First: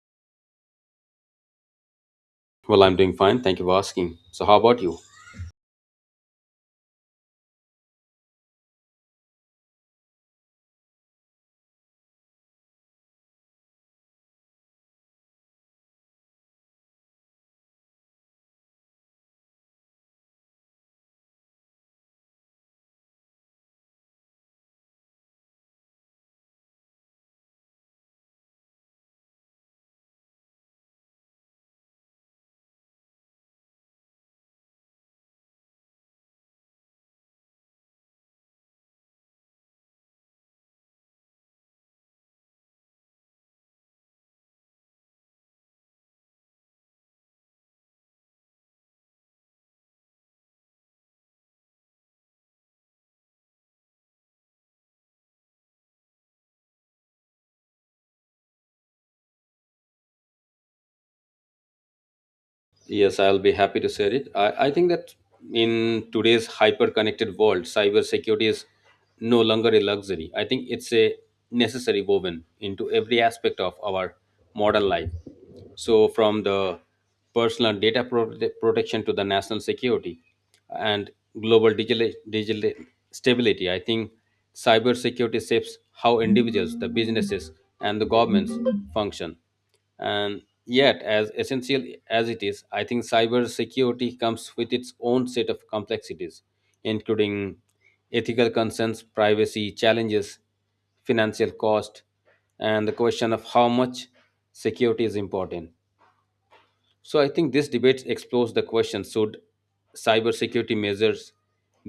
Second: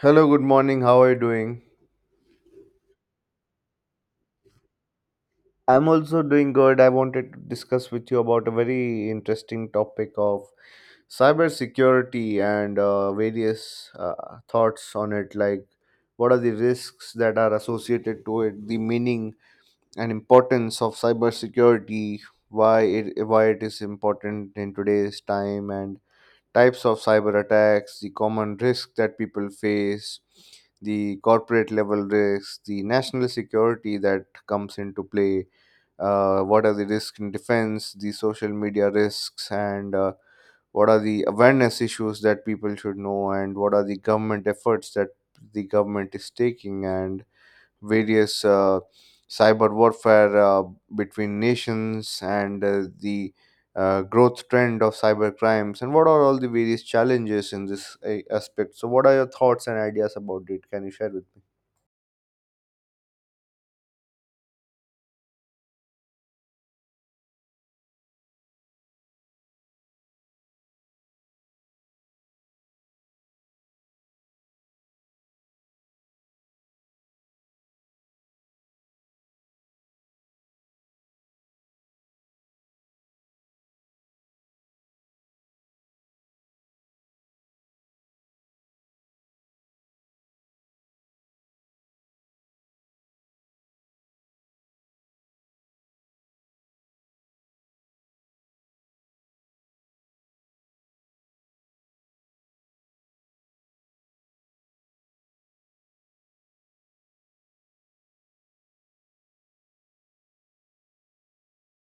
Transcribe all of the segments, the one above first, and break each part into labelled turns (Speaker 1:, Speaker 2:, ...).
Speaker 1: Hello, good morning. How are you doing?
Speaker 2: Well, I'm doing fine. Thank you for asking. So, how about you?
Speaker 1: I'm also doing good. I wanted to discuss with you about a very interesting topic of cybersecurity and various thoughts on it, like what are the risks that are associated to it, the meaning and importance of cybersecurity, why it is important in today's time, and types of cyber attacks, the common risks that people face, the corporate level risks, the national security that comes into play, what are the risks in defense, the social media risks, and what are the awareness issues that people should know, and what are the government efforts that the government is taking, and various cyber warfare between nations, and the growth trend of cyber crimes, and what are all the various challenges in this aspect. So, what are your thoughts and ideas about it? Can you share with me?
Speaker 2: Yes, I'll be happy to share it. I think that in today's hyper connected world, cybersecurity is no longer a luxury. I think it's a necessary woven into every aspect of our modern life. So, from the personal data protection to the national security and global digital stability, I think cybersecurity shapes how individuals, the businesses, and the governments function. And yet, as essential as it is, I think cybersecurity comes with its own set of complexities, including ethical concerns, privacy challenges, financial cost, and the question of how much security is important. So, I think this debate explores the question: should cybersecurity measures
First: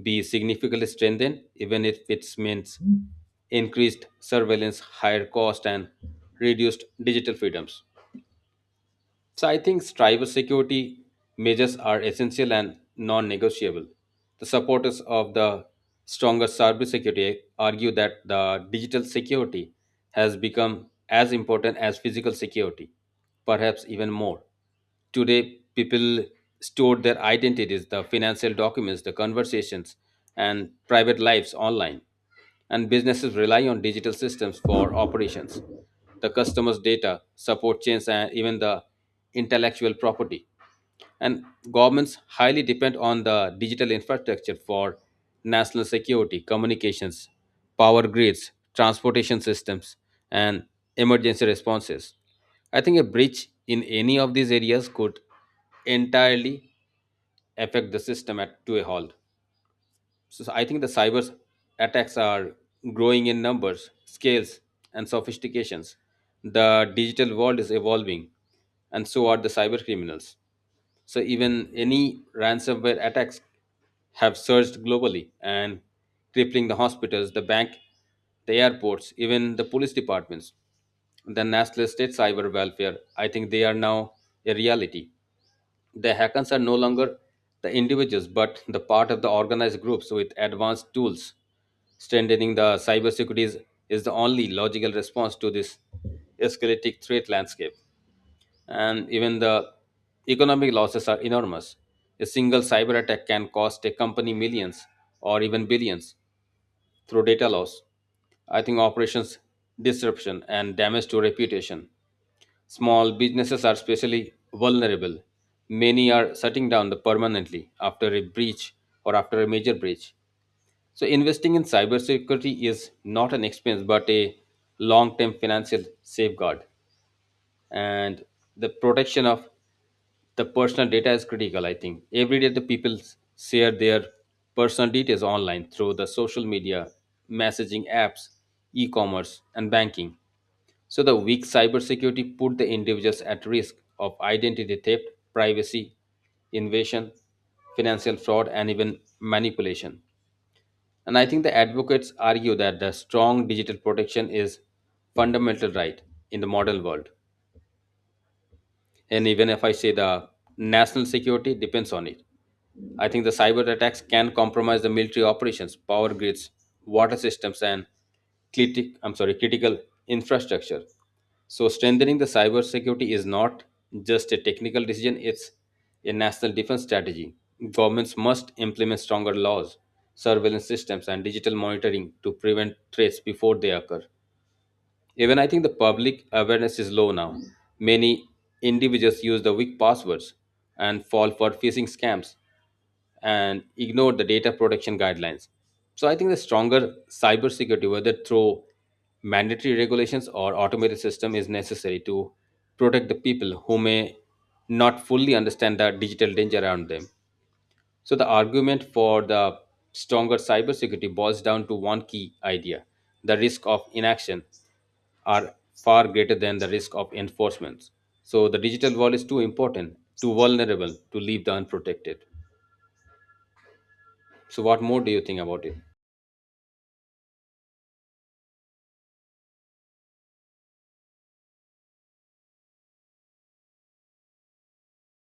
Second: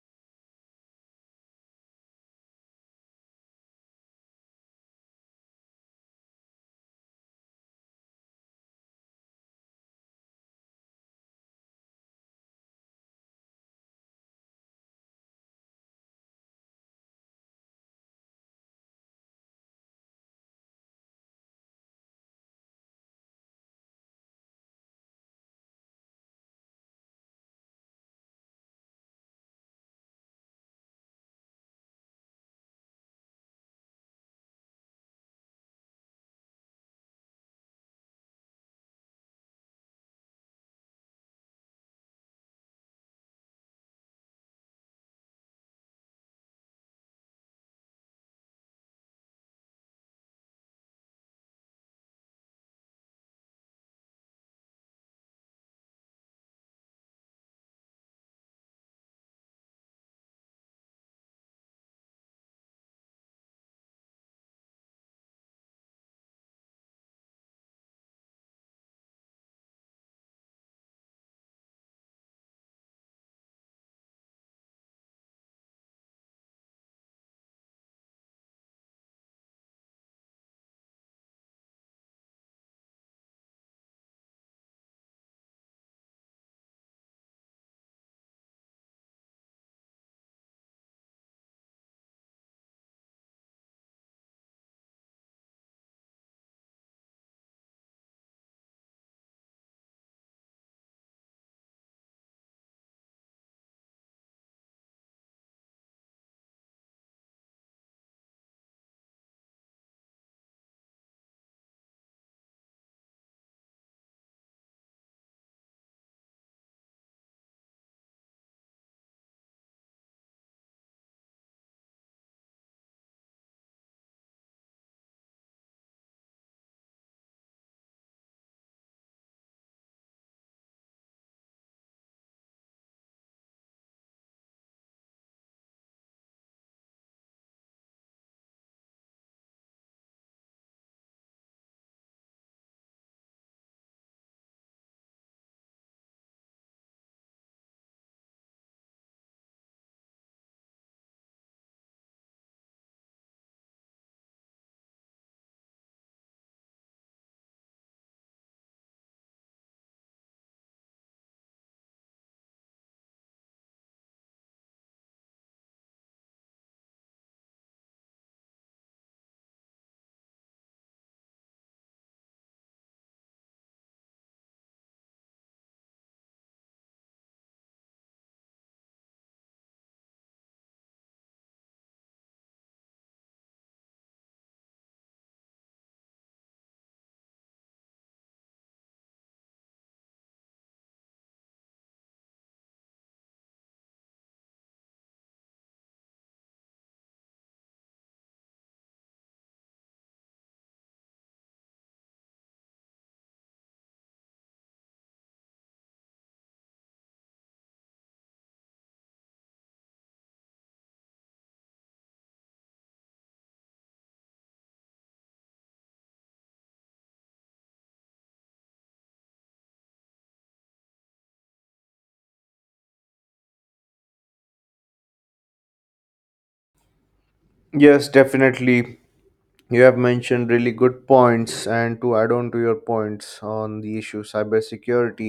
Speaker 2: be significantly strengthened, even if it means increased surveillance, higher cost, and reduced digital freedoms? So I think cybersecurity measures are essential and non-negotiable. The supporters of the stronger cybersecurity argue that the digital security has become as important as physical security, perhaps even more. Today, people store their identities, the financial documents, the conversations, and private lives online. And businesses rely on digital systems for operations, the customers' data, support chains, and even the intellectual property, and governments highly depend on the digital infrastructure for national security, communications, power grids, transportation systems, and emergency responses. I think a breach in any of these areas could entirely affect the system at, to a halt. So I think the cyber attacks are growing in numbers, scales, and sophistications. The digital world is evolving, and so are the cyber criminals. So even any ransomware attacks have surged globally and crippling the hospitals, the bank, the airports, even the police departments. The national state cyber welfare, I think they are now a reality. The hackers are no longer the individuals, but the part of the organized groups with advanced tools. Strengthening the cybersecurity is the only logical response to this escalating threat landscape, and even the economic losses are enormous. A single cyber attack can cost a company millions or even billions through data loss. I think operations disruption and damage to reputation. Small businesses are especially vulnerable. Many are shutting down permanently after a breach, or after a major breach. So, investing in cybersecurity is not an expense but a long term financial safeguard, and the protection of the personal data is critical. I think every day the people share their personal details online through the social media, messaging apps, e-commerce and banking. So the weak cybersecurity put the individuals at risk of identity theft, privacy invasion, financial fraud, and even manipulation. And I think the advocates argue that the strong digital protection is fundamental right in the modern world. And even if I say, the national security depends on it. I think the cyber attacks can compromise the military operations, power grids, water systems, and critic I'm sorry, critical infrastructure. So strengthening the cyber security is not just a technical decision, it's a national defense strategy. Governments must implement stronger laws, surveillance systems and digital monitoring to prevent threats before they occur. Even I think the public awareness is low now. Many individuals use the weak passwords and fall for phishing scams and ignore the data protection guidelines. So I think the stronger cybersecurity, whether through mandatory regulations or automated system, is necessary to protect the people who may not fully understand the digital danger around them. So the argument for the stronger cybersecurity boils down to one key idea: the risk of inaction are far greater than the risk of enforcement. So the digital wall is too important, too vulnerable to leave the unprotected. So what more do you think about it?
Speaker 1: Yes, definitely. You have mentioned really good points, and to add on to your points on the issue cybersecurity,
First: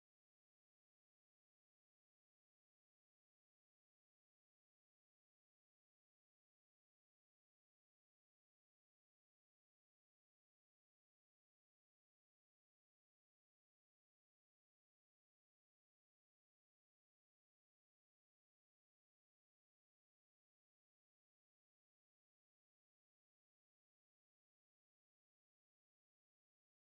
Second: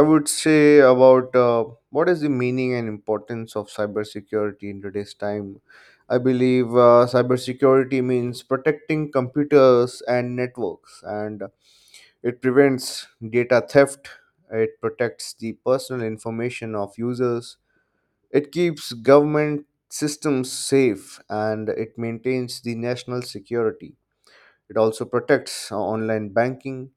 Speaker 1: I would say about what is the meaning and importance of cybersecurity in today's time. I believe cybersecurity means protecting computers and networks, and it prevents data theft, it protects the personal information of users, it keeps government systems safe, and it maintains the national security. It also protects online banking,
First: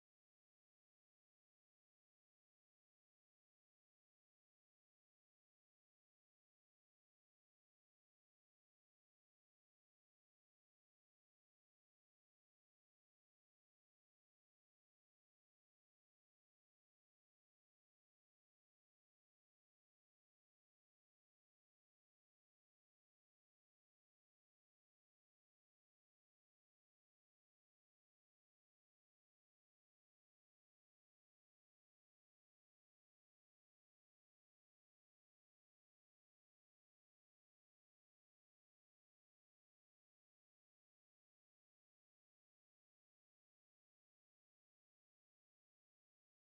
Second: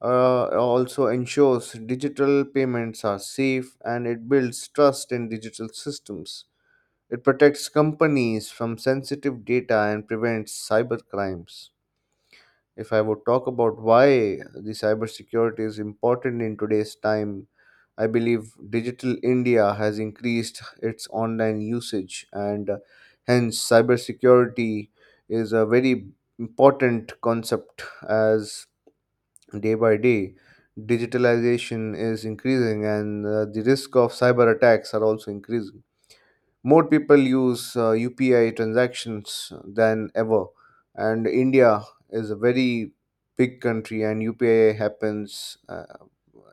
Speaker 1: also ensures digital payments are safe, and it builds trust in digital systems. It protects companies from sensitive data and prevents cyber crimes. If I would talk about why the cybersecurity is important in today's time, I believe Digital India has increased its online usage, and hence cybersecurity is a very important concept, as day by day digitalization is increasing and the risk of cyber attacks are also increasing. More people use UPI transactions than ever. And India is a very big country, and UPI happens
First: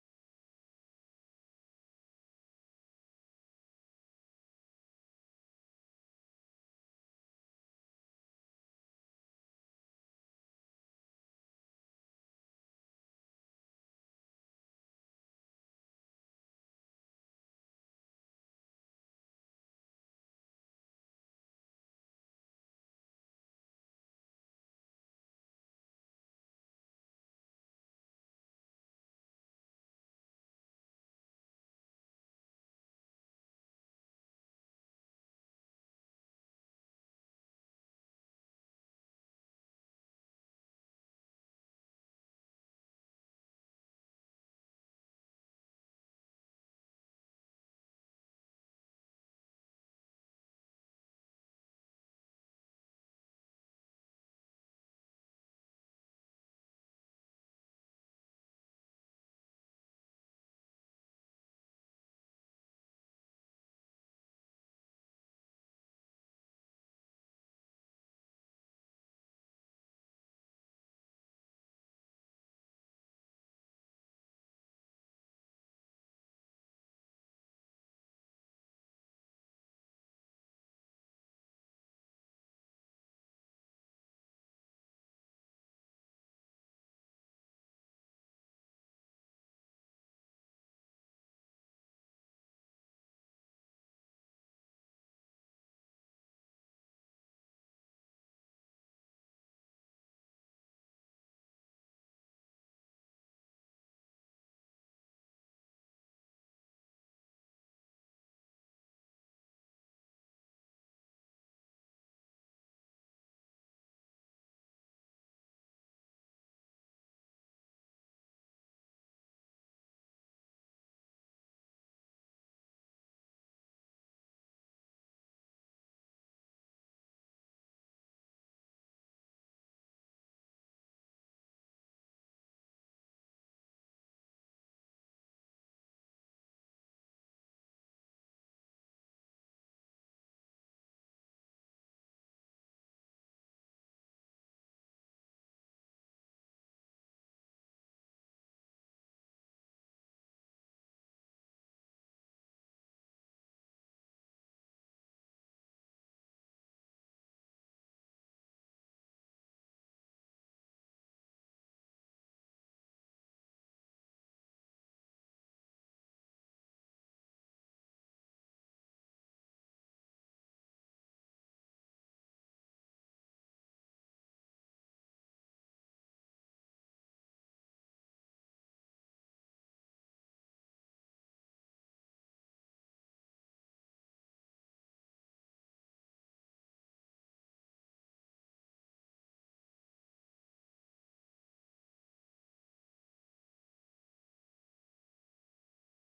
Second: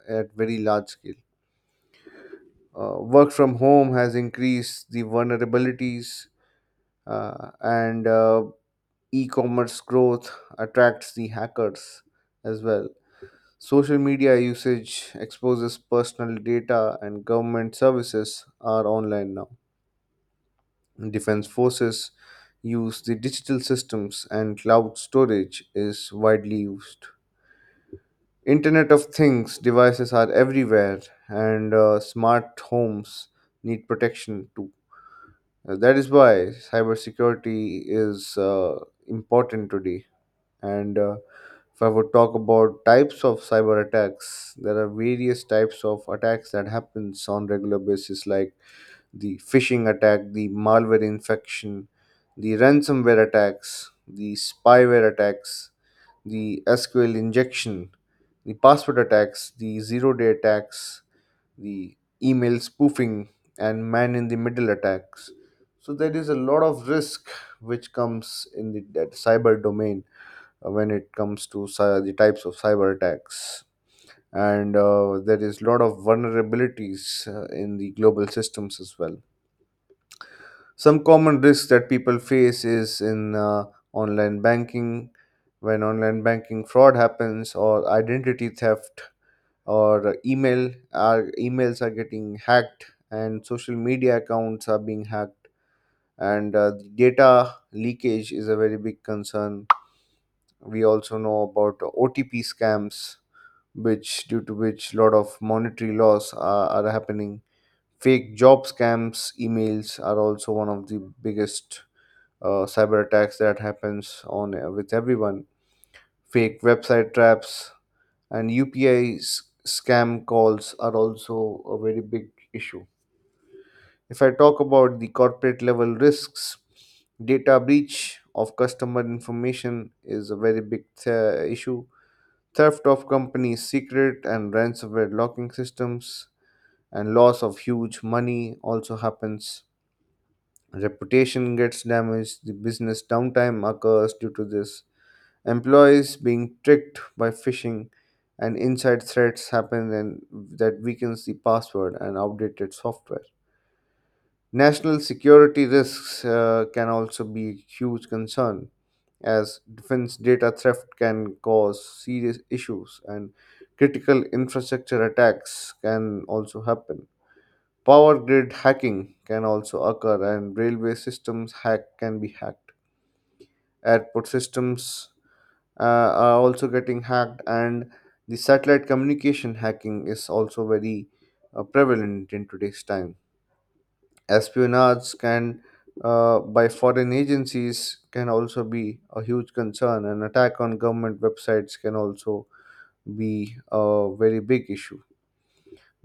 Speaker 1: at very large scale. Work from home has increased the vulnerabilities, and e-commerce growth attracts the hackers as well. Social media usage exposes personal data, and government services are online now. Defense forces use the digital systems, and cloud storage is widely used. Internet of Things devices are everywhere, and smart homes need protection too. That is why cybersecurity is important today. And if I would talk about types of cyber attacks, there are various types of attacks that happens on regular basis, like the phishing attack, the malware infection, the ransomware attacks, the spyware attacks, the SQL injection, the password attacks, the zero day attacks, the email spoofing, and man in the middle attacks. So there is a lot of risk which comes in the that cyber domain when it comes to the types of cyber attacks. And there is a lot of vulnerabilities in the global systems as well. Some common risks that people face is in online banking, when online banking fraud happens, or identity theft, or email, our emails are getting hacked, and social media accounts are being hacked, and data leakage is a very big concern. We also know about OTP scams, which due to which lot of monetary loss are happening. Fake job scams, emails are also one of the biggest cyber attacks that happens on with everyone. Fake website traps and UPI scam calls are also a very big issue. If I talk about the corporate level risks, data breach of customer information is a very big issue, theft of company secret and ransomware locking systems, and loss of huge money also happens. Reputation gets damaged, the business downtime occurs due to this. Employees being tricked by phishing and inside threats happen, and that weakens the password and outdated software. National security risks can also be a huge concern, as defense data theft can cause serious issues and critical infrastructure attacks can also happen. Power grid hacking can also occur, and railway systems hack can be hacked. Airport systems are also getting hacked, and the satellite communication hacking is also very prevalent in today's time. Espionage can by foreign agencies can also be a huge concern. An attack on government websites can also be a very big issue.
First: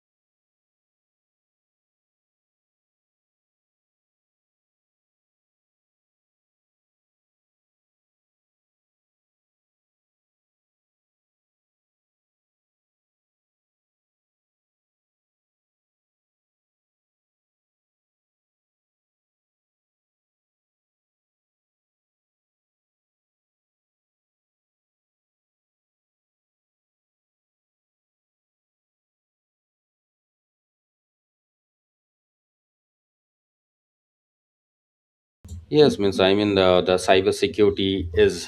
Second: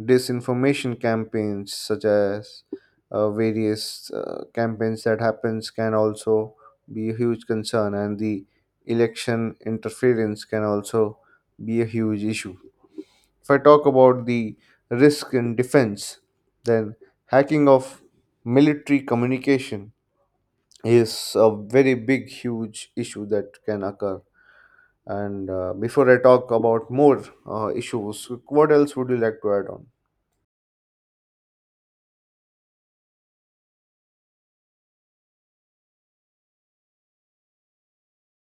Speaker 1: Disinformation campaigns, such as various campaigns that happens, can also be a huge concern, and the election interference can also be a huge issue. If I talk about the risk in defense, then hacking of military communication is a very big huge issue that can occur, and before I talk about more issues, what else would you like to add on?
Speaker 2: Yes, means I mean the cyber security is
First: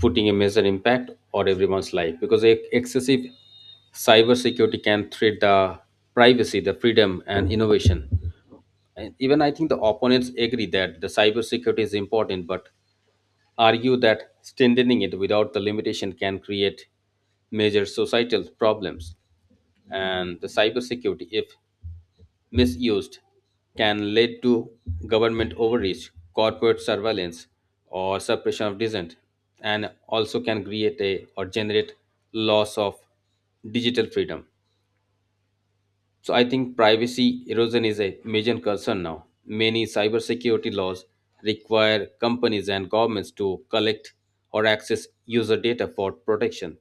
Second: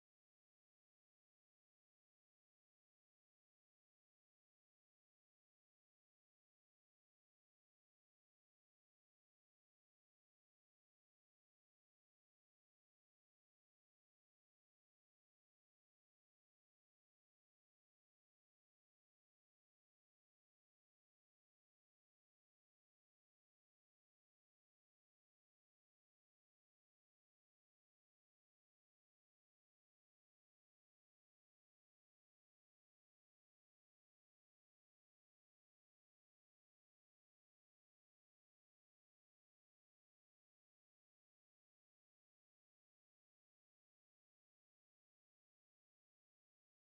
Speaker 2: putting a major impact on everyone's life because excessive cyber security can threat the privacy, the freedom, and innovation. And even I think the opponents agree that the cyber security is important, but argue that strengthening it without the limitation can create major societal problems. And the cybersecurity, if misused, can lead to government overreach, corporate surveillance, or suppression of dissent, and also can create a or generate loss of digital freedom. So I think privacy erosion is a major concern now. Many cybersecurity laws require companies and governments to collect or access user data for protection,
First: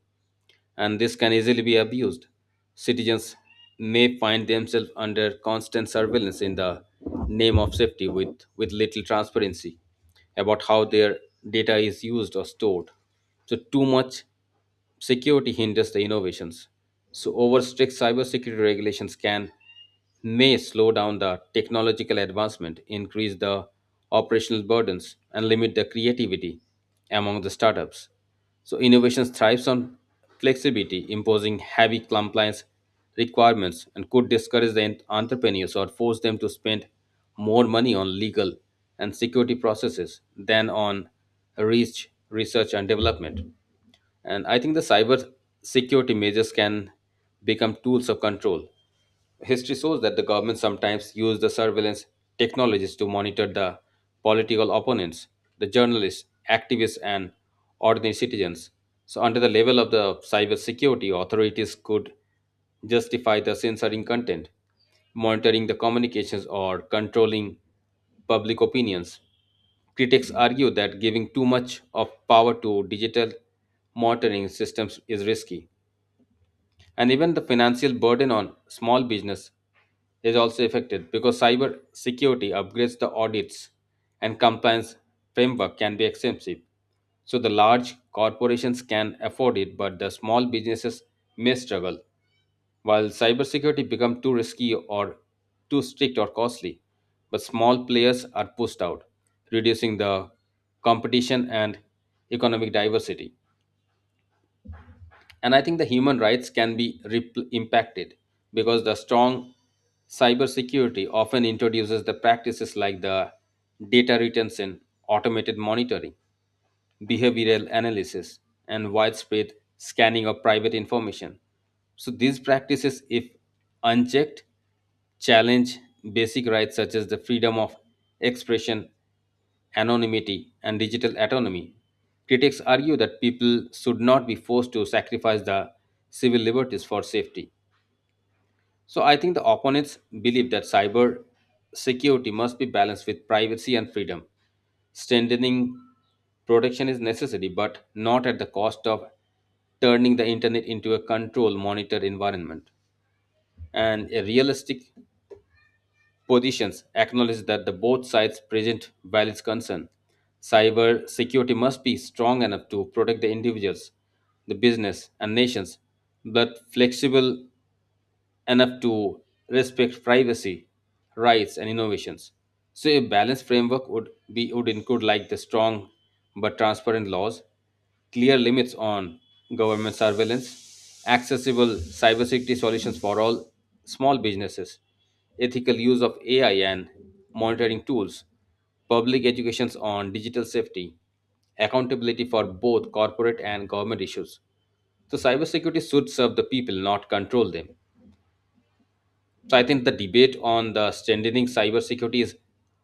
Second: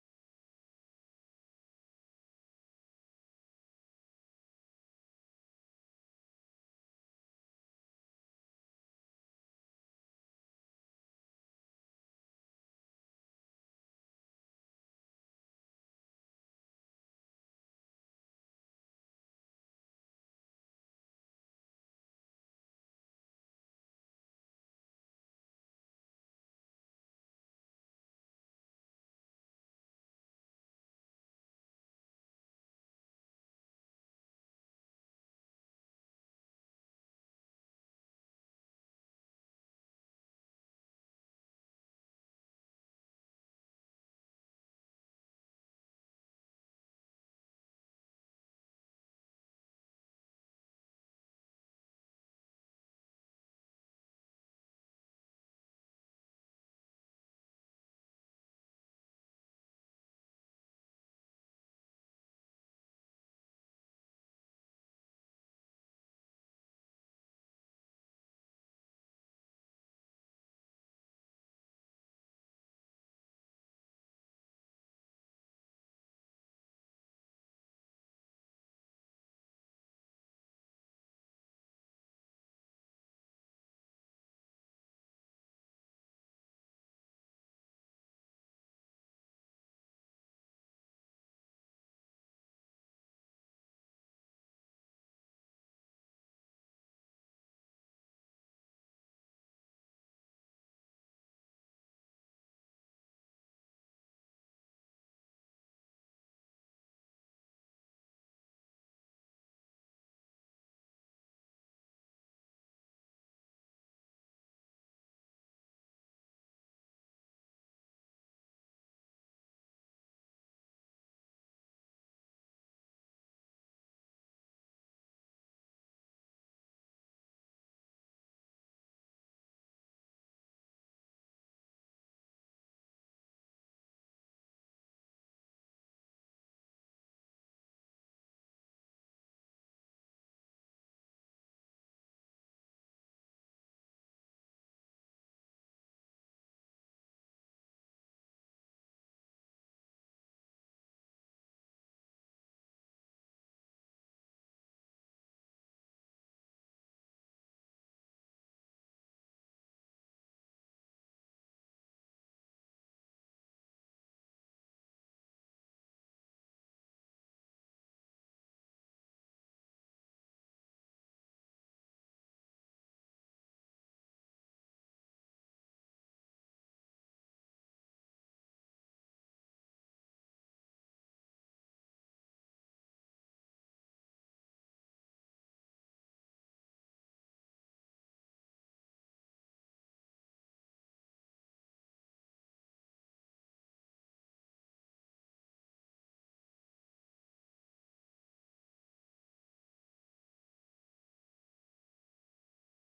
Speaker 2: and this can easily be abused. Citizens may find themselves under constant surveillance in the name of safety, with little transparency about how their data is used or stored. So, too much security hinders the innovations. So, over strict cybersecurity regulations can may slow down the technological advancement, increase the operational burdens, and limit the creativity among the startups. So, innovation thrives on flexibility, imposing heavy compliance requirements, and could discourage the entrepreneurs or force them to spend more money on legal and security processes than on research and development. And I think the cyber security measures can become tools of control. History shows that the government sometimes used the surveillance technologies to monitor the political opponents, the journalists, activists, and ordinary citizens. So, under the level of the cybersecurity, authorities could justify the censoring content, monitoring the communications, or controlling public opinions. Critics argue that giving too much of power to digital monitoring systems is risky. And even the financial burden on small business is also affected because cyber security upgrades, the audits and compliance framework can be expensive. So the large corporations can afford it, but the small businesses may struggle. While cybersecurity become too risky or too strict or costly, but small players are pushed out, reducing the competition and economic diversity. And I think the human rights can be repl impacted because the strong cybersecurity often introduces the practices like the data retention, automated monitoring, behavioral analysis, and widespread scanning of private information. So, these practices, if unchecked, challenge basic rights such as the freedom of expression, anonymity, and digital autonomy. Critics argue that people should not be forced to sacrifice the civil liberties for safety. So I think the opponents believe that cyber security must be balanced with privacy and freedom. Strengthening protection is necessary, but not at the cost of turning the internet into a control monitored environment. And a realistic positions acknowledge that the both sides present valid concern. Cyber security must be strong enough to protect the individuals, the business, and nations, but flexible enough to respect privacy, rights, and innovations. So, a balanced framework would include like the strong but transparent laws, clear limits on government surveillance, accessible cybersecurity solutions for all small businesses, ethical use of AI and monitoring tools, public educations on digital safety, accountability for both corporate and government issues. So cybersecurity should serve the people, not control them. So I think the debate on the strengthening cybersecurity is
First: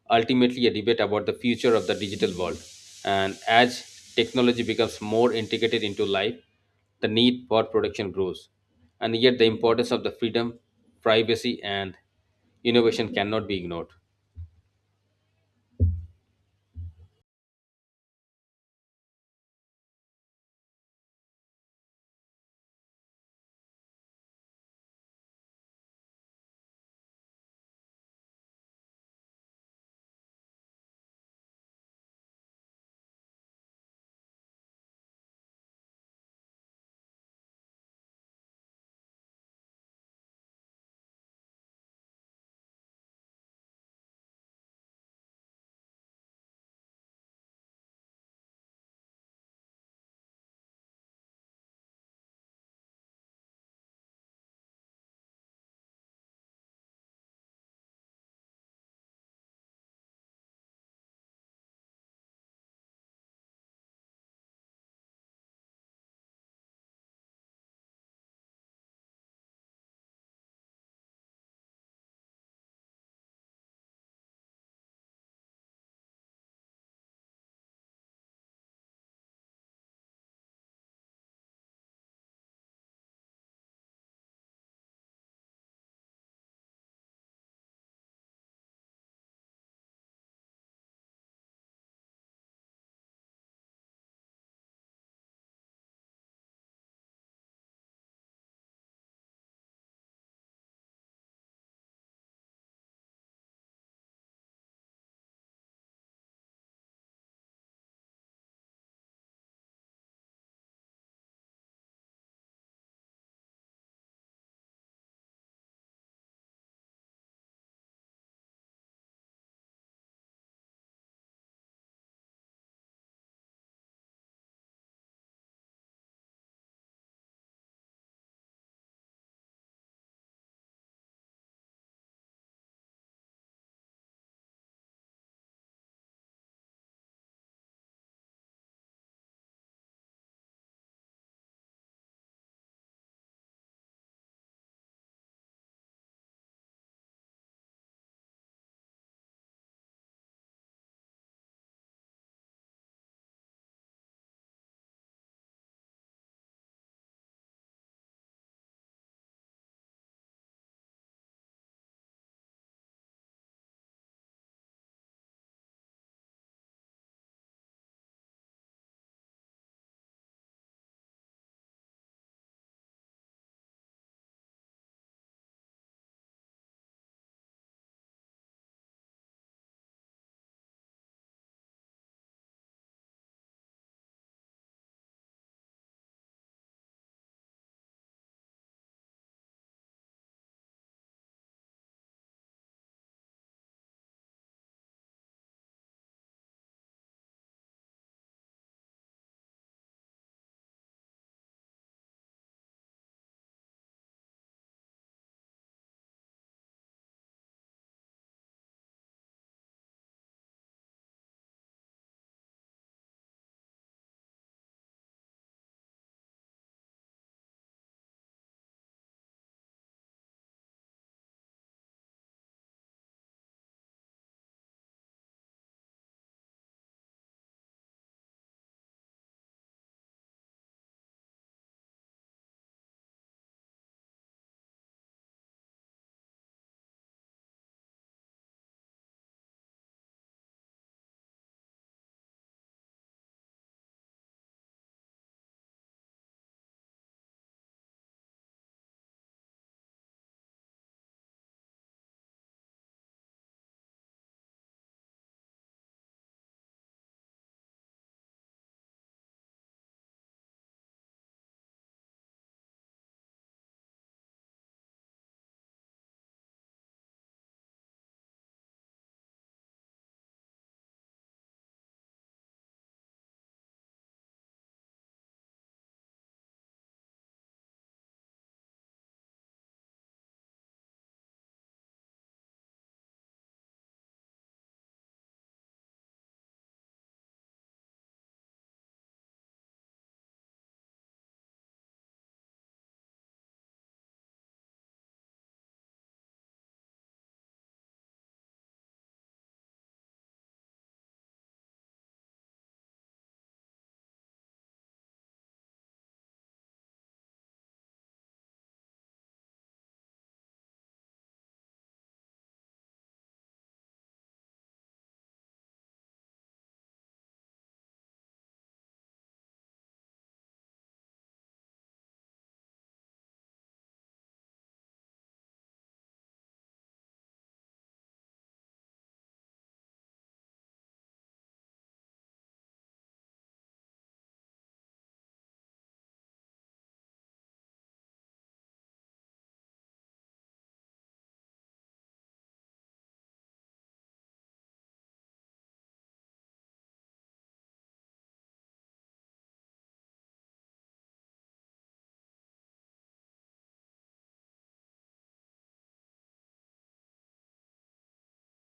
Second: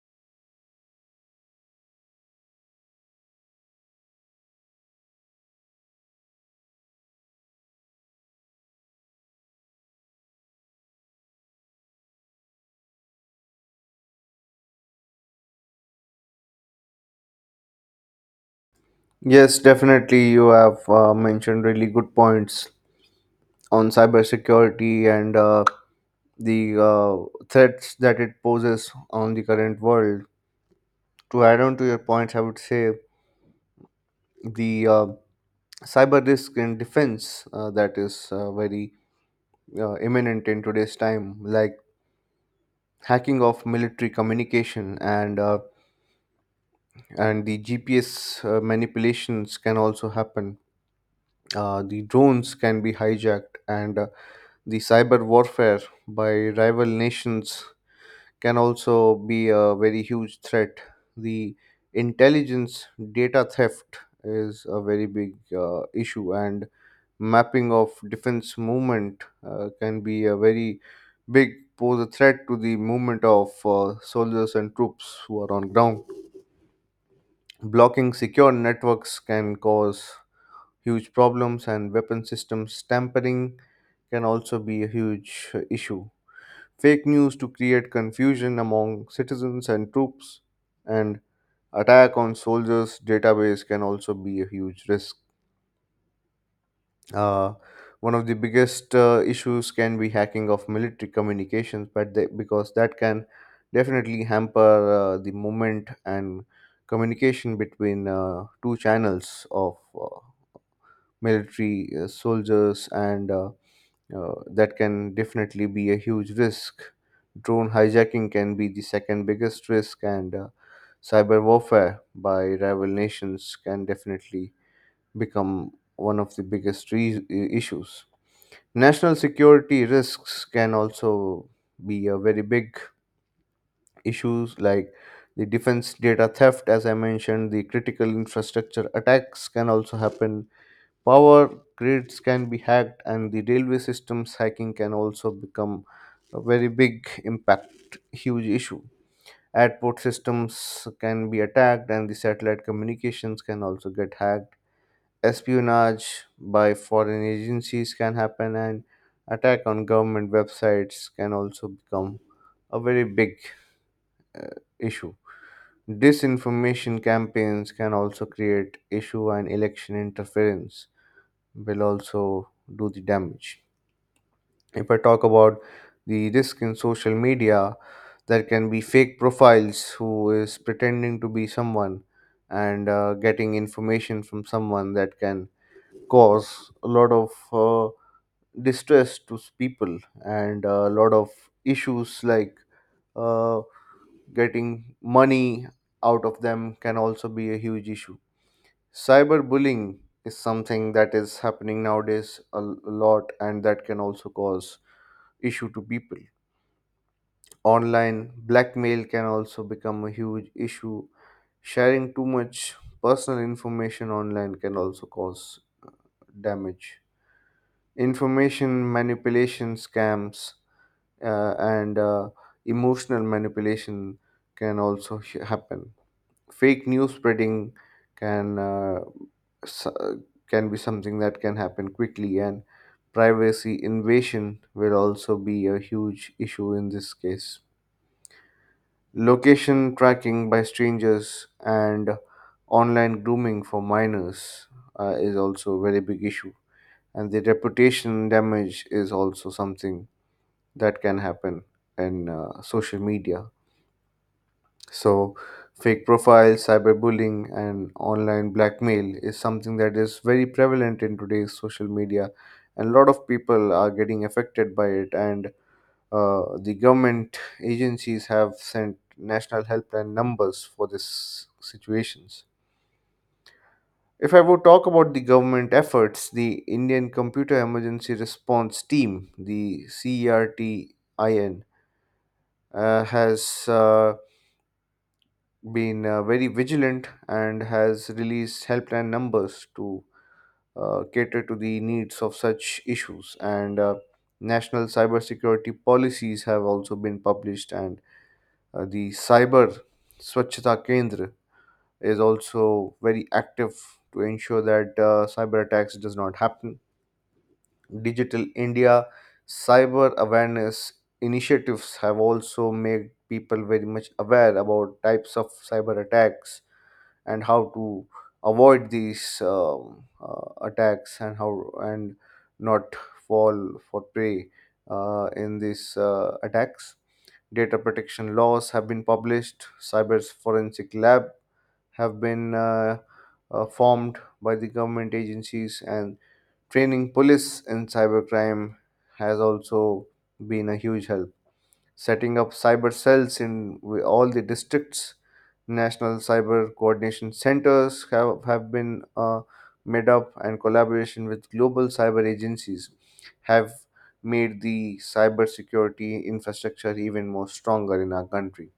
Speaker 2: ultimately a debate about the future of the digital world. And as technology becomes more integrated into life, the need for protection grows. And yet the importance of the freedom, privacy, and innovation cannot be ignored.
Speaker 1: Yes, definitely. You have mentioned really good points on cybersecurity and the threats that it poses on the current world. To add on to your points, I would say the cyber risk and defense that is very imminent in today's time, like hacking of military communication and the GPS manipulations can also happen. The drones can be hijacked, and the cyber warfare by rival nations can also be a very huge threat. The intelligence data theft is a very big issue, and mapping of defense movement can be a very big pose a threat to the movement of soldiers and troops who are on ground. Blocking secure networks can cause huge problems, and weapon systems tampering can also be a huge issue. Fake news to create confusion among citizens and troops, and attack on soldiers' database can also be a huge risk. Uh, One of the biggest issues can be hacking of military communications, but they, because that can definitely hamper the movement and communication between two channels of military soldiers and that can definitely be a huge risk. Drone hijacking can be the second biggest risk, and cyber warfare by rival nations can definitely become one of the biggest issues. National security risks can also be a very big issues, like the defense data theft, as I mentioned. The critical infrastructure attacks can also happen. Power grids can be hacked, and the railway systems hacking can also become a very big impact, huge issue. Airport systems can be attacked, and the satellite communications can also get hacked. Espionage by foreign agencies can happen, and attack on government websites can also become a very big uh, issue. Disinformation campaigns can also create issue, and election interference will also do the damage. If I talk about the risk in social media, there can be fake profiles who is pretending to be someone and getting information from someone that can cause a lot of distress to people, and a lot of issues like uh, getting money out of them can also be a huge issue. Cyberbullying is something that is happening nowadays a lot, and that can also cause issue to people. Online blackmail can also become a huge issue. Sharing too much personal information online can also cause damage. Information manipulation scams and emotional manipulation can also happen. Fake news spreading can uh, s- uh, can be something that can happen quickly, and privacy invasion will also be a huge issue in this case. Location tracking by strangers and online grooming for minors is also a very big issue, and the reputation damage is also something that can happen in social media. So, fake profiles, cyberbullying, and online blackmail is something that is very prevalent in today's social media, and a lot of people are getting affected by it. And the government agencies have sent national helpline numbers for these situations. If I would talk about the government efforts, the Indian Computer Emergency Response Team, the CERTIN, has been very vigilant and has released helpline numbers to cater to the needs of such issues. And national cybersecurity policies have also been published, and the Cyber Swachhata Kendra is also very active to ensure that cyber attacks does not happen. Digital India cyber awareness initiatives have also made people very much aware about types of cyber attacks and how to avoid these attacks, and how and not fall for prey in these attacks. Data protection laws have been published. Cyber forensic lab have been formed by the government agencies, and training police in cybercrime has also been a huge help, setting up cyber cells in all the districts. National cyber coordination centers have been made up, and collaboration with global cyber agencies have made the cyber security infrastructure even more stronger in our country.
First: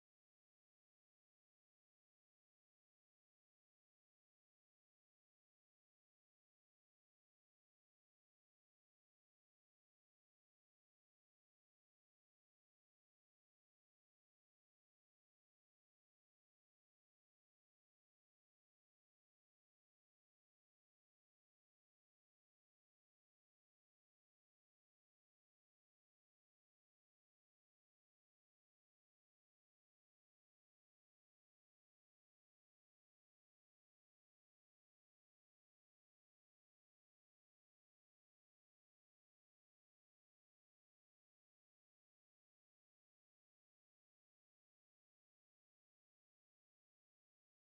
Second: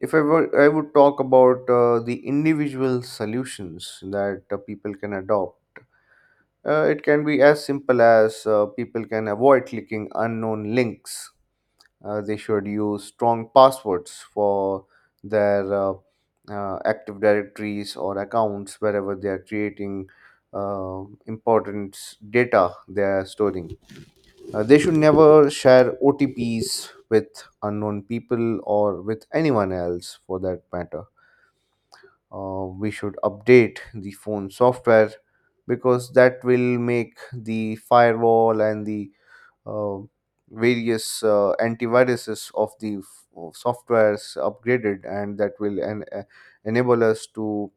Speaker 1: If I were, I would talk about the individual solutions that people can adopt. It can be as simple as people can avoid clicking unknown links. They should use strong passwords for their active directories or accounts wherever they are creating important data they are storing. They should never share OTPs with unknown people or with anyone else for that matter. We should update the phone software, because that will make the firewall and the uh, various antiviruses of the of softwares upgraded, and that will enable us to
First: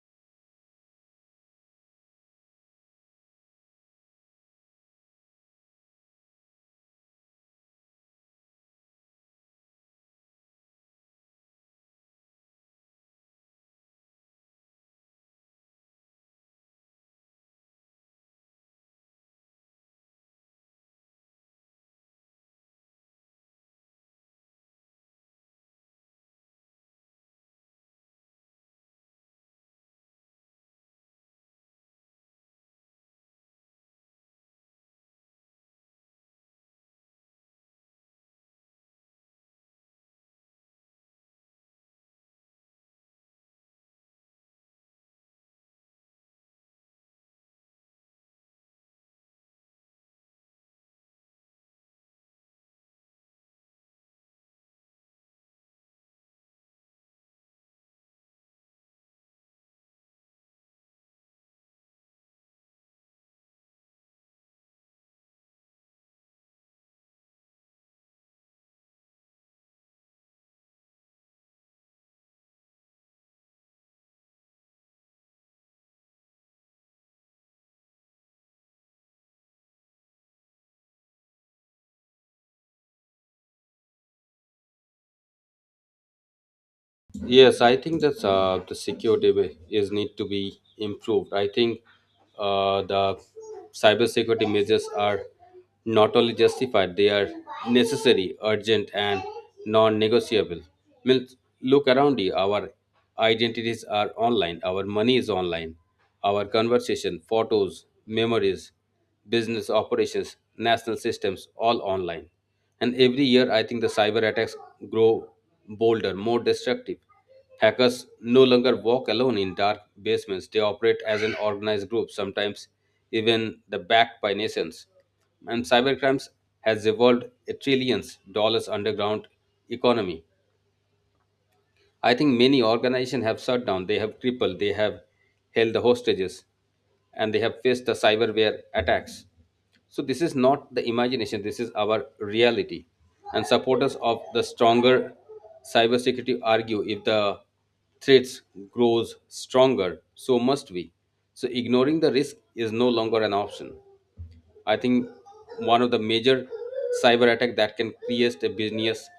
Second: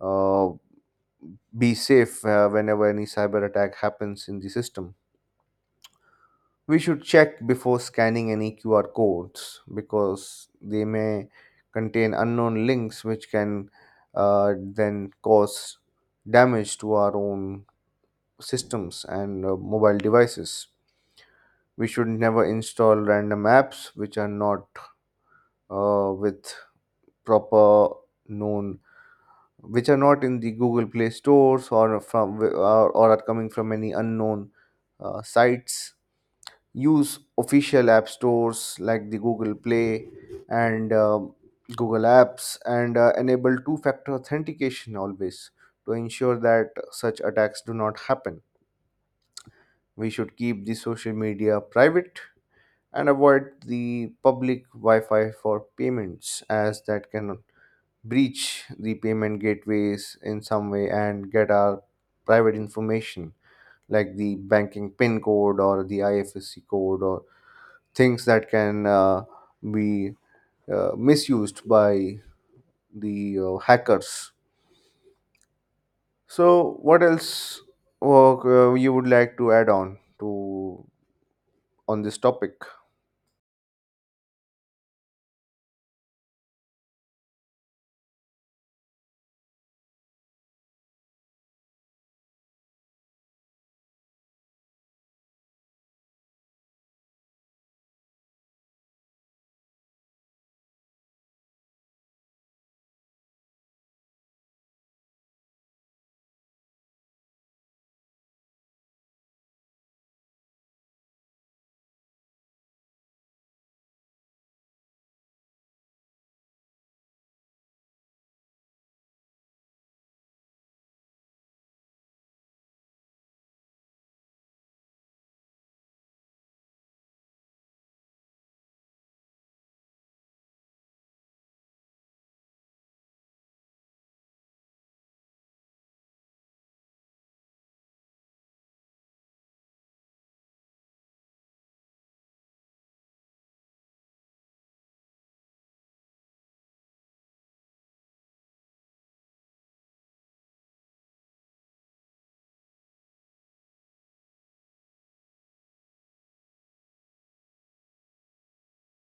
Speaker 1: uh, be safe whenever any cyber attack happens in the system. We should check before scanning any QR codes, because they may contain unknown links, which can then cause damage to our own systems and mobile devices. We should never install random apps which are not with proper known, which are not in the Google Play stores, or from or are coming from any unknown sites. Use official app stores like the Google Play and Google apps, and enable two factor authentication always to ensure that such attacks do not happen. We should keep the social media private and avoid the public Wi Fi for payments, as that can breach the payment gateways in some way and get our private information, like the banking PIN code or the IFSC code, or things that can be misused by the hackers. So, what else you would like to add on to on this topic?
Speaker 2: Yes, I think that the security is need to be improved. I think the cybersecurity measures are not only justified; they are necessary, urgent, and non-negotiable. Means, look around you. Our identities are online. Our money is online. Our conversation, photos, memories, business operations, national systems, all online. And every year, I think the cyber attacks grow bolder, more destructive. Hackers no longer walk alone in dark basements, they operate as an organized group, sometimes even the backed by nations. And cybercrimes has evolved a trillions dollars underground economy. I think many organizations have shut down, they have crippled, they have held the hostages, and they have faced the cyberware attacks. So this is not the imagination, this is our reality. And supporters of the stronger cybersecurity argue if the threats grows stronger, so must we. So ignoring the risk is no longer an option. I think one of the major cyber attack that can create a business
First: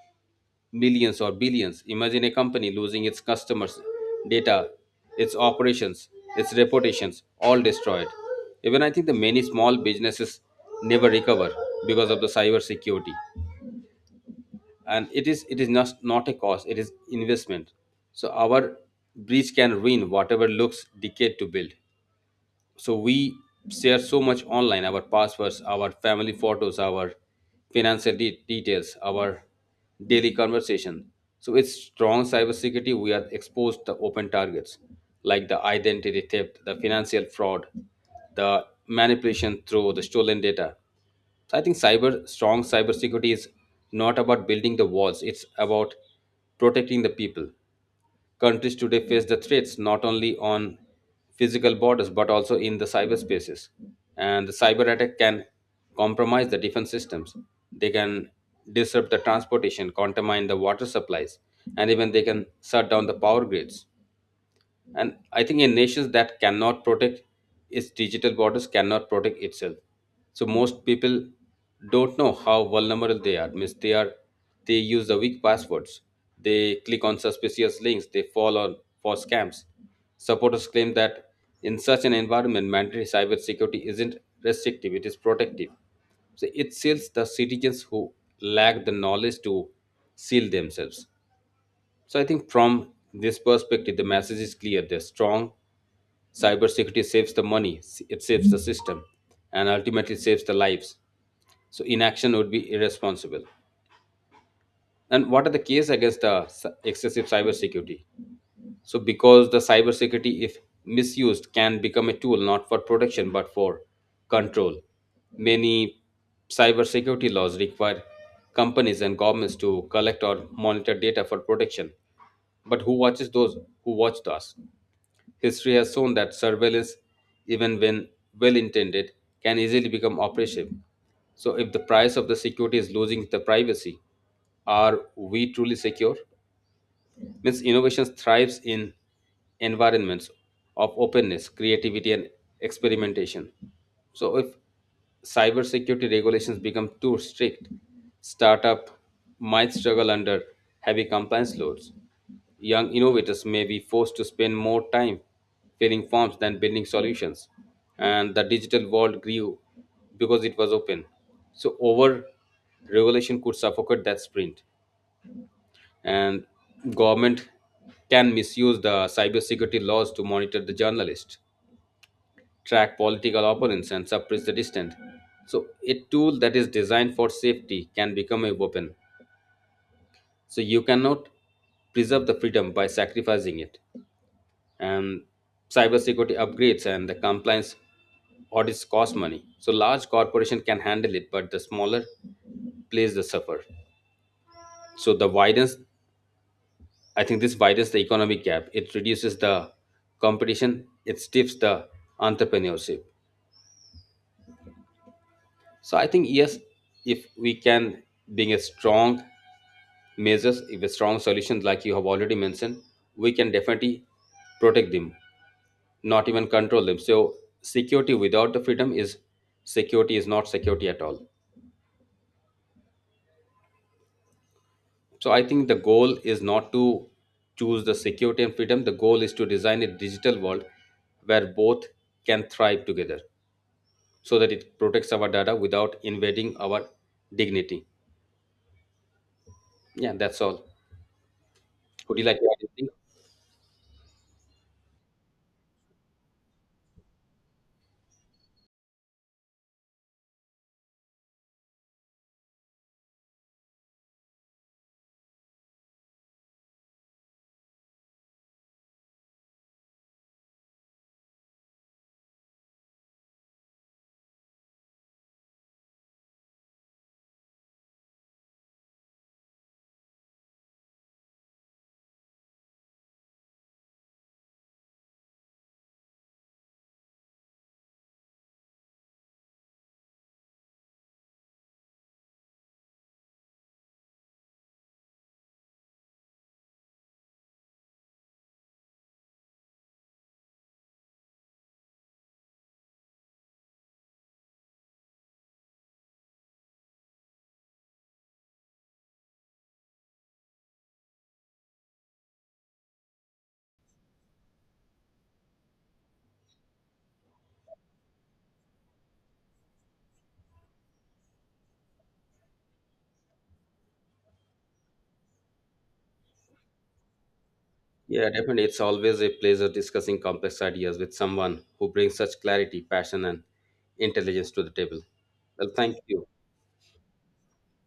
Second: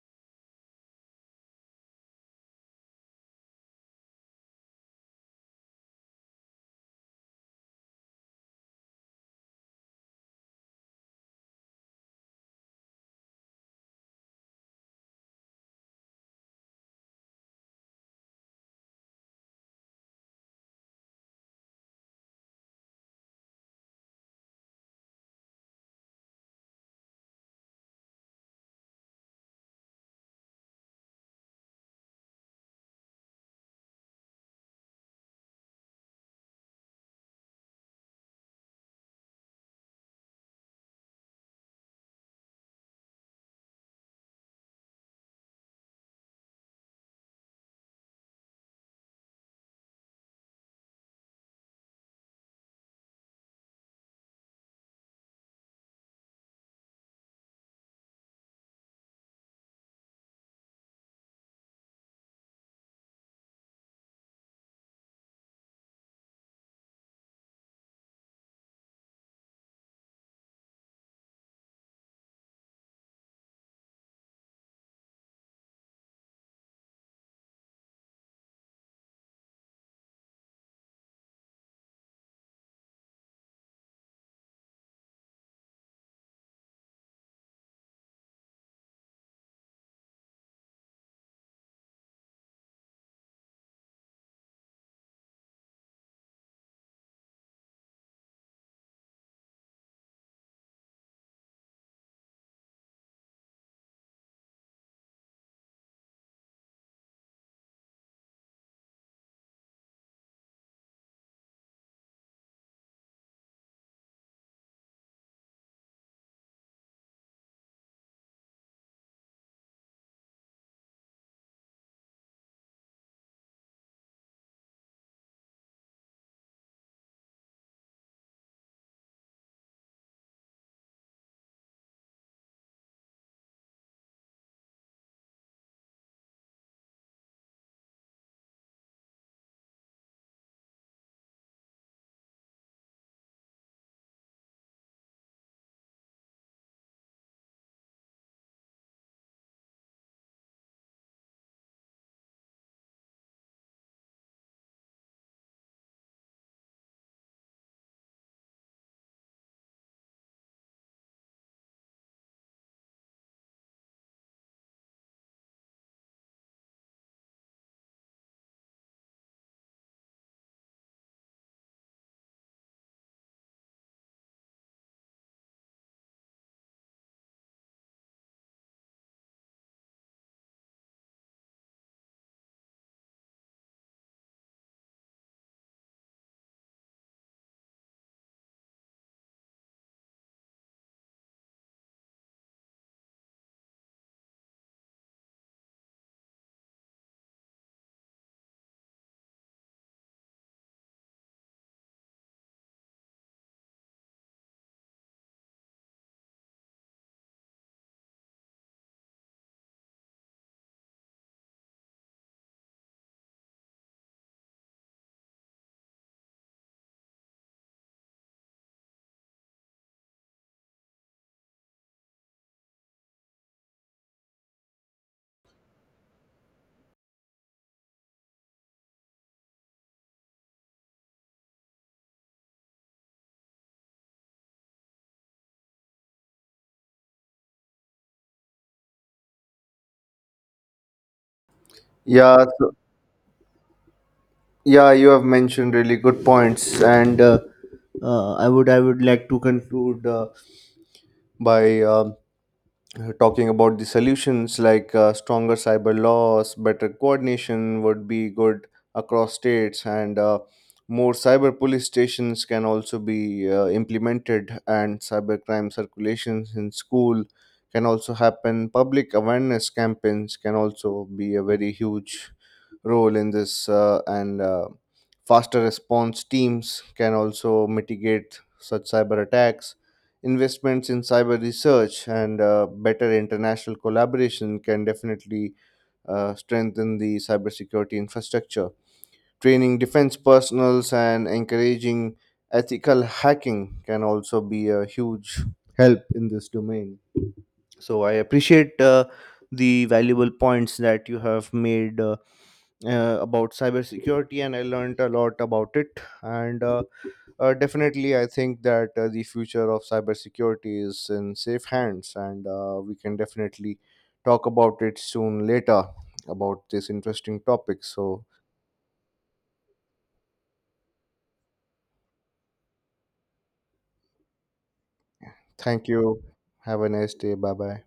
Speaker 2: millions or billions. Imagine a company losing its customers, data, its operations, its reputations, all destroyed. Even I think the many small businesses never recover because of the cyber security. And it is not a cost, it is investment. So our breach can ruin whatever looks decade to build. So we share so much online, our passwords, our family photos, our financial details, our daily conversation. So with strong cybersecurity we are exposed to open targets, like the identity theft, the financial fraud, the manipulation through the stolen data. So I think cyber strong cybersecurity is not about building the walls; it's about protecting the people. Countries today face the threats not only on physical borders but also in the cyberspaces. And the cyber attack can compromise the defense systems. They can disrupt the transportation, contamine the water supplies, and even they can shut down the power grids. And I think in nations that cannot protect its digital borders, cannot protect itself. So most people don't know how vulnerable they are. Means they use the weak passwords. They click on suspicious links. They fall on for scams. Supporters claim that in such an environment, mandatory cybersecurity isn't restrictive; it is protective. So it seals the citizens who lack the knowledge to seal themselves. So I think from this perspective, the message is clear. The strong cybersecurity saves the money, it saves the system, and ultimately saves the lives. So inaction would be irresponsible. And what are the case against the excessive cybersecurity? So, because the cybersecurity, if misused, can become a tool not for protection but for control. Many cybersecurity laws require companies and governments to collect or monitor data for protection. But who watches those who watched us? History has shown that surveillance, even when well intended, can easily become oppressive. So, if the price of the security is losing the privacy, are we truly secure? Means innovation thrives in environments of openness, creativity, and experimentation. So if cybersecurity regulations become too strict, startup might struggle under heavy compliance loads. Young innovators may be forced to spend more time filling forms than building solutions. And the digital world grew because it was open. So over regulation could suffocate that sprint. And government can misuse the cybersecurity laws to monitor the journalist, track political opponents, and suppress the dissident. So, a tool that is designed for safety can become a weapon. So, you cannot preserve the freedom by sacrificing it. And cybersecurity upgrades and the compliance audits cost money. So, large corporation can handle it, but the smaller place the suffer. So, the widens I think this widens the economic gap. It reduces the competition. It stiffs the entrepreneurship. So I think yes, if we can bring a strong measures, if a strong solution like you have already mentioned, we can definitely protect them, not even control them. So security without the freedom is security is not security at all. So I think the goal is not to choose the security and freedom. The goal is to design a digital world where both can thrive together, so that it protects our data without invading our dignity. Yeah, that's all. Would you like
Speaker 1: Yeah.
Speaker 2: to add
Speaker 1: So,
Speaker 2: anything?
Speaker 1: yeah, you have mentioned really good points, and I would like to conclude by talking about the solutions, like stronger cyber laws, better coordination would be good across states, and more cyber police stations can also be implemented, and cyber crime circulations in school can also happen. Public awareness campaigns can also be a very huge role in this, and faster response teams can also mitigate such cyber attacks. Investments in cyber research and better international collaboration can definitely strengthen the cybersecurity infrastructure. Training defense personals and encouraging ethical hacking can also be a huge help in this domain. So I appreciate the valuable points that you have made about cybersecurity, and I learned a lot about it. And definitely, I think that the future of cybersecurity is in safe hands, and we can definitely talk about it soon later about this interesting topic. So,
Speaker 2: Yeah, definitely. It's always a pleasure discussing complex ideas with someone who brings such clarity, passion, and intelligence to the table. Well,
Speaker 1: thank
Speaker 2: thank
Speaker 1: you.
Speaker 2: you.
Speaker 1: Have a nice day. Bye bye.